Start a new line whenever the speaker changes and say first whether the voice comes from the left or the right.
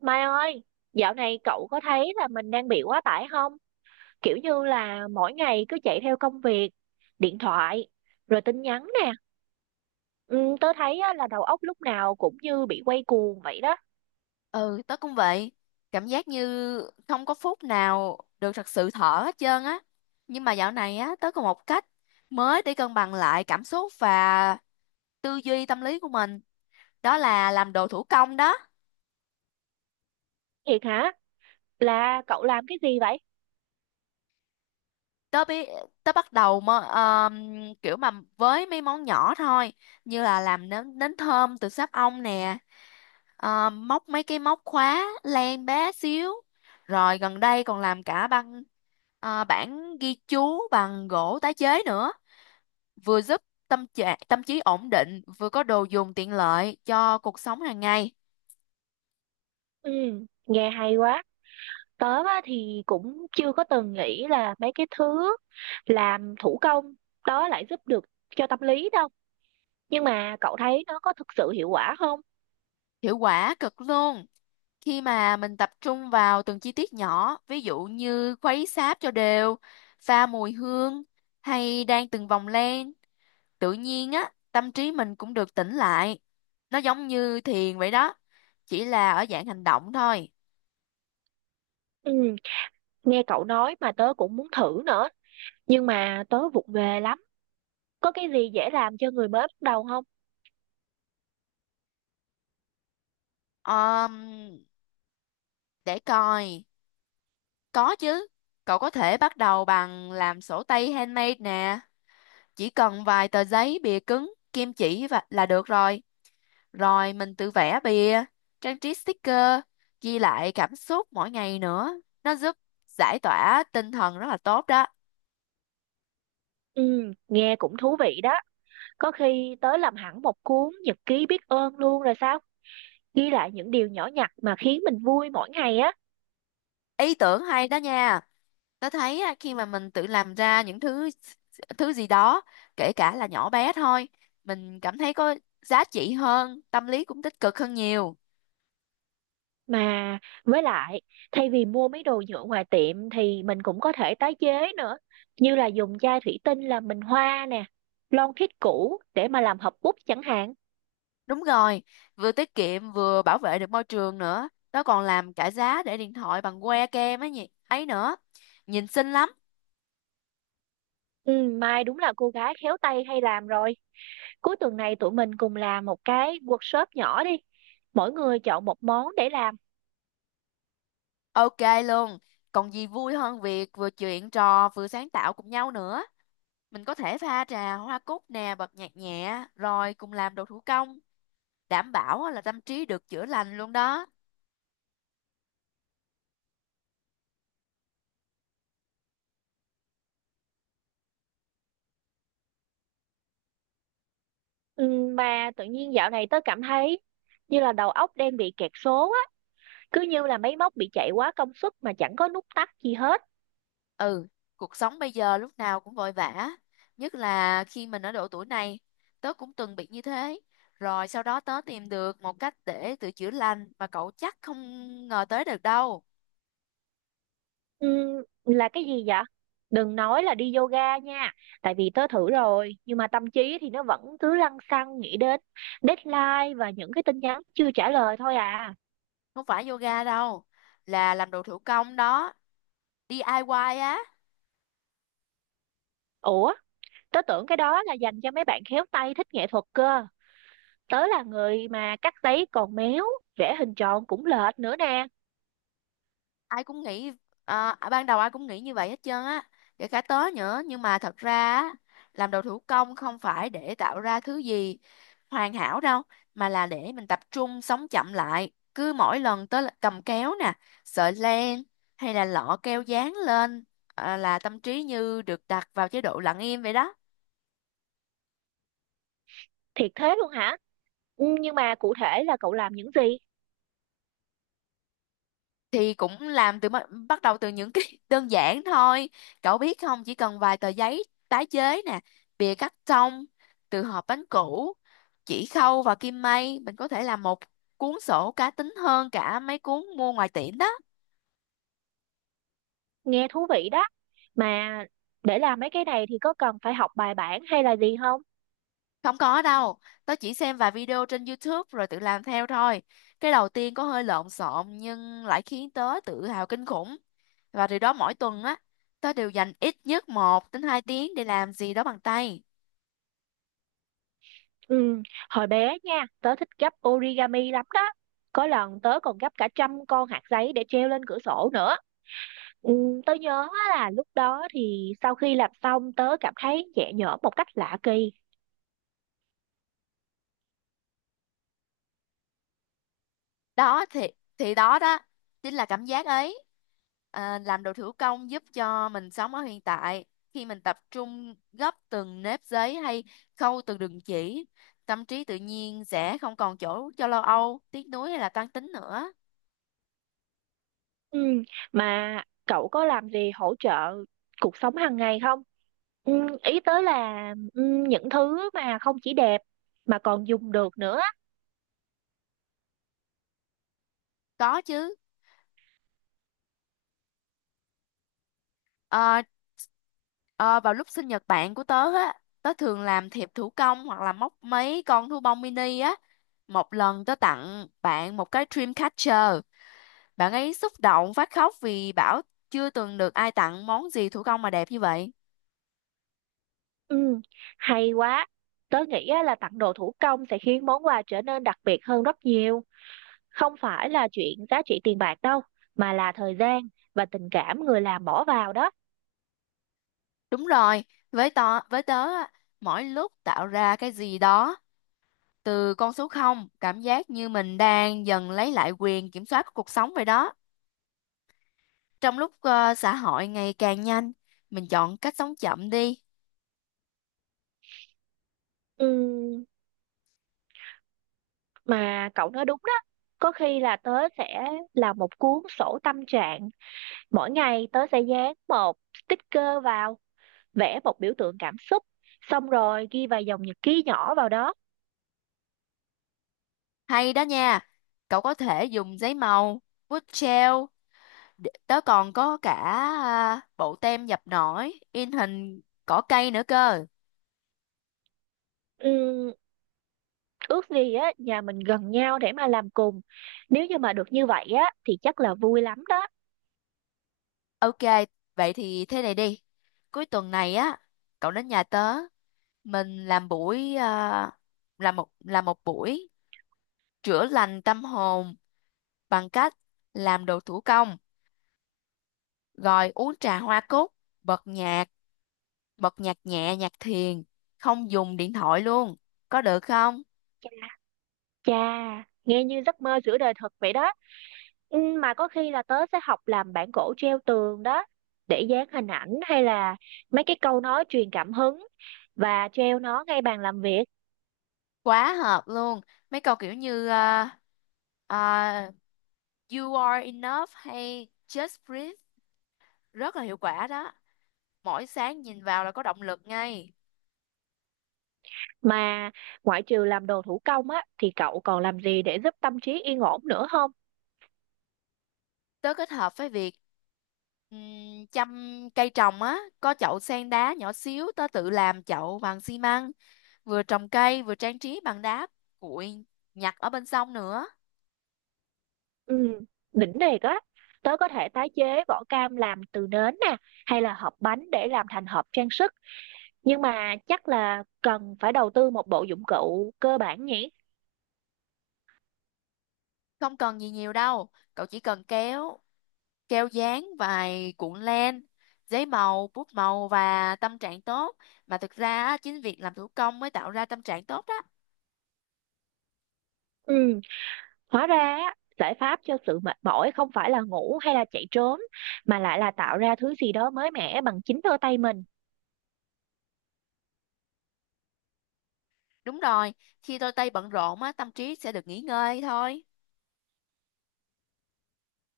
right: Mai ơi, dạo này cậu có thấy là mình đang bị quá tải không? Kiểu như là mỗi ngày cứ chạy theo công việc, điện thoại, rồi tin nhắn nè. Ừ, tớ thấy á, là đầu óc lúc nào cũng như bị quay cuồng vậy đó.
left: Ừ, tớ cũng vậy. Cảm giác như không có phút nào được thật sự thở hết trơn á. Nhưng mà dạo này á, tớ có một cách mới để cân bằng lại cảm xúc và tư duy tâm lý của mình. Đó là làm đồ thủ công đó.
right: Thiệt hả? Là cậu làm cái gì vậy?
left: Tớ biết tớ bắt đầu mà, kiểu mà với mấy món nhỏ thôi, như là làm nến nến thơm từ sáp ong nè, móc mấy cái móc khóa len bé xíu, rồi gần đây còn làm cả bảng ghi chú bằng gỗ tái chế nữa, vừa giúp tâm trí ổn định, vừa có đồ dùng tiện lợi cho cuộc sống hàng ngày.
right: Ừ, nghe hay quá. Tớ á, thì cũng chưa có từng nghĩ là mấy cái thứ làm thủ công đó lại giúp được cho tâm lý đâu. Nhưng mà cậu thấy nó có thực sự hiệu quả không?
left: Hiệu quả cực luôn. Khi mà mình tập trung vào từng chi tiết nhỏ, ví dụ như khuấy sáp cho đều, pha mùi hương, hay đan từng vòng len, tự nhiên á tâm trí mình cũng được tĩnh lại, nó giống như thiền vậy đó, chỉ là ở dạng hành động thôi.
right: Ừ. Nghe cậu nói mà tớ cũng muốn thử nữa, nhưng mà tớ vụng về lắm. Có cái gì dễ làm cho người mới bắt đầu không?
left: Ờm, để coi, có chứ. Cậu có thể bắt đầu bằng làm sổ tay handmade nè, chỉ cần vài tờ giấy bìa cứng, kim chỉ và là được rồi. Rồi mình tự vẽ bìa, trang trí sticker, ghi lại cảm xúc mỗi ngày nữa. Nó giúp giải tỏa tinh thần rất là tốt đó.
right: Ừ, nghe cũng thú vị đó. Có khi tớ làm hẳn một cuốn nhật ký biết ơn luôn rồi sao? Ghi lại những điều nhỏ nhặt mà khiến mình vui mỗi ngày á.
left: Ý tưởng hay đó nha. Tớ thấy á, khi mà mình tự làm ra những thứ thứ gì đó, kể cả là nhỏ bé thôi, mình cảm thấy có giá trị hơn, tâm lý cũng tích cực hơn nhiều.
right: Mà với lại, thay vì mua mấy đồ nhựa ngoài tiệm thì mình cũng có thể tái chế nữa. Như là dùng chai thủy tinh làm bình hoa nè, lon thiết cũ để mà làm hộp bút chẳng hạn.
left: Đúng rồi, vừa tiết kiệm vừa bảo vệ được môi trường nữa. Tớ còn làm cả giá để điện thoại bằng que kem ấy nhỉ, ấy nữa. Nhìn xinh lắm.
right: Ừ, Mai đúng là cô gái khéo tay hay làm rồi. Cuối tuần này tụi mình cùng làm một cái workshop nhỏ đi. Mỗi người chọn một món để làm.
left: Ok luôn. Còn gì vui hơn việc vừa chuyện trò vừa sáng tạo cùng nhau nữa. Mình có thể pha trà hoa cúc nè, bật nhạc nhẹ, rồi cùng làm đồ thủ công. Đảm bảo á là tâm trí được chữa lành luôn đó.
right: Mà tự nhiên dạo này tớ cảm thấy như là đầu óc đang bị kẹt số á. Cứ như là máy móc bị chạy quá công suất mà chẳng có nút tắt gì hết.
left: Ừ, cuộc sống bây giờ lúc nào cũng vội vã. Nhất là khi mình ở độ tuổi này, tớ cũng từng bị như thế. Rồi sau đó tớ tìm được một cách để tự chữa lành mà cậu chắc không ngờ tới được đâu.
right: Là cái gì vậy? Đừng nói là đi yoga nha. Tại vì tớ thử rồi. Nhưng mà tâm trí thì nó vẫn cứ lăng xăng nghĩ đến deadline và những cái tin nhắn chưa trả lời thôi à.
left: Không phải yoga đâu, là làm đồ thủ công đó, DIY á.
right: Ủa? Tớ tưởng cái đó là dành cho mấy bạn khéo tay thích nghệ thuật cơ. Tớ là người mà cắt giấy còn méo, vẽ hình tròn cũng lệch nữa nè.
left: Ai cũng nghĩ à, Ban đầu ai cũng nghĩ như vậy hết trơn á, kể cả tớ nữa, nhưng mà thật ra á, làm đồ thủ công không phải để tạo ra thứ gì hoàn hảo đâu, mà là để mình tập trung sống chậm lại. Cứ mỗi lần tớ là cầm kéo nè, sợi len, hay là lọ keo dán lên, là tâm trí như được đặt vào chế độ lặng im vậy đó.
right: Thiệt thế luôn hả? Ừ, nhưng mà cụ thể là cậu làm những gì?
left: Thì cũng làm từ bắt bắt đầu từ những cái đơn giản thôi. Cậu biết không, chỉ cần vài tờ giấy tái chế nè, bìa cắt tông từ hộp bánh cũ, chỉ khâu và kim may, mình có thể làm một cuốn sổ cá tính hơn cả mấy cuốn mua ngoài tiệm đó.
right: Nghe thú vị đó. Mà để làm mấy cái này thì có cần phải học bài bản hay là gì không?
left: Không có đâu, tớ chỉ xem vài video trên YouTube rồi tự làm theo thôi. Cái đầu tiên có hơi lộn xộn nhưng lại khiến tớ tự hào kinh khủng, và từ đó mỗi tuần á, tớ đều dành ít nhất một đến hai tiếng để làm gì đó bằng tay.
right: Ừ, hồi bé nha tớ thích gấp origami lắm đó. Có lần tớ còn gấp cả trăm con hạt giấy để treo lên cửa sổ nữa. Ừ, tớ nhớ là lúc đó thì sau khi làm xong tớ cảm thấy nhẹ nhõm một cách lạ kỳ.
left: Đó thì thì đó đó chính là cảm giác ấy. Làm đồ thủ công giúp cho mình sống ở hiện tại. Khi mình tập trung gấp từng nếp giấy hay khâu từng đường chỉ, tâm trí tự nhiên sẽ không còn chỗ cho lo âu, tiếc nuối hay là toan tính nữa.
right: Ừ. Mà cậu có làm gì hỗ trợ cuộc sống hàng ngày không? Ừ, ý tới là ừ, những thứ mà không chỉ đẹp mà còn dùng được nữa.
left: Có chứ. Ờ, ờ, Vào lúc sinh nhật bạn của tớ á, tớ thường làm thiệp thủ công hoặc là móc mấy con thú bông mini á. Một lần tớ tặng bạn một cái dream catcher. Bạn ấy xúc động phát khóc vì bảo chưa từng được ai tặng món gì thủ công mà đẹp như vậy.
right: Ừ, hay quá. Tớ nghĩ á, là tặng đồ thủ công sẽ khiến món quà trở nên đặc biệt hơn rất nhiều. Không phải là chuyện giá trị tiền bạc đâu, mà là thời gian và tình cảm người làm bỏ vào đó.
left: Đúng rồi, với tớ á, mỗi lúc tạo ra cái gì đó từ con số không, cảm giác như mình đang dần lấy lại quyền kiểm soát của cuộc sống vậy đó. Trong lúc xã hội ngày càng nhanh, mình chọn cách sống chậm đi.
right: Ừ, mà cậu nói đúng đó. Có khi là tớ sẽ làm một cuốn sổ tâm trạng. Mỗi ngày tớ sẽ dán một sticker vào, vẽ một biểu tượng cảm xúc, xong rồi ghi vài dòng nhật ký nhỏ vào đó.
left: Hay đó nha, cậu có thể dùng giấy màu, bút gel, tớ còn có cả bộ tem dập nổi, in hình cỏ cây nữa cơ.
right: Ừm, ước gì á nhà mình gần nhau để mà làm cùng. Nếu như mà được như vậy á thì chắc là vui lắm đó.
left: Ok, vậy thì thế này đi. Cuối tuần này á, cậu đến nhà tớ, mình làm làm một buổi chữa lành tâm hồn bằng cách làm đồ thủ công, rồi uống trà hoa cúc, bật nhạc, bật nhạc nhẹ, nhạc thiền, không dùng điện thoại luôn. Có được không?
right: Chà, nghe như giấc mơ giữa đời thật vậy đó. Mà có khi là tớ sẽ học làm bản gỗ treo tường đó, để dán hình ảnh hay là mấy cái câu nói truyền cảm hứng và treo nó ngay bàn làm việc.
left: Quá hợp luôn. Mấy câu kiểu như à, You are enough hay Just breathe rất là hiệu quả đó. Mỗi sáng nhìn vào là có động lực ngay.
right: Mà ngoại trừ làm đồ thủ công á thì cậu còn làm gì để giúp tâm trí yên ổn nữa không?
left: Tớ kết hợp với việc chăm cây trồng á, có chậu sen đá nhỏ xíu tớ tự làm chậu bằng xi măng, vừa trồng cây vừa trang trí bằng đá cuội nhặt ở bên sông nữa.
right: Ừ, đỉnh thiệt á. Tớ có thể tái chế vỏ cam làm từ nến nè, hay là hộp bánh để làm thành hộp trang sức. Nhưng mà chắc là cần phải đầu tư một bộ dụng cụ cơ bản nhỉ?
left: Không cần gì nhiều đâu, cậu chỉ cần kéo, keo dán, vài cuộn len, giấy màu, bút màu và tâm trạng tốt. Mà thực ra á, chính việc làm thủ công mới tạo ra tâm trạng tốt đó.
right: Ừ, hóa ra á, giải pháp cho sự mệt mỏi không phải là ngủ hay là chạy trốn, mà lại là tạo ra thứ gì đó mới mẻ bằng chính đôi tay mình.
left: Đúng rồi, khi đôi tay bận rộn á, tâm trí sẽ được nghỉ ngơi thôi.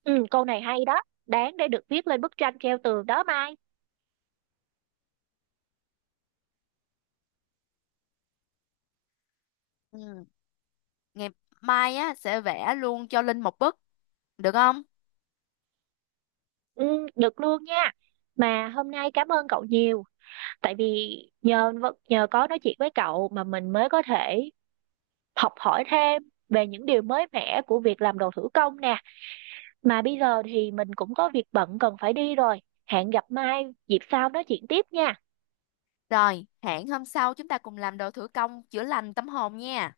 right: Ừ, câu này hay đó, đáng để được viết lên bức tranh treo tường đó Mai.
left: Ừ. Ngày mai á sẽ vẽ luôn cho Linh một bức, được không?
right: Ừ, được luôn nha. Mà hôm nay cảm ơn cậu nhiều, tại vì nhờ có nói chuyện với cậu mà mình mới có thể học hỏi thêm về những điều mới mẻ của việc làm đồ thủ công nè. Mà bây giờ thì mình cũng có việc bận cần phải đi rồi. Hẹn gặp mai dịp sau nói chuyện tiếp nha.
left: Rồi, hẹn hôm sau chúng ta cùng làm đồ thủ công chữa lành tâm hồn nha.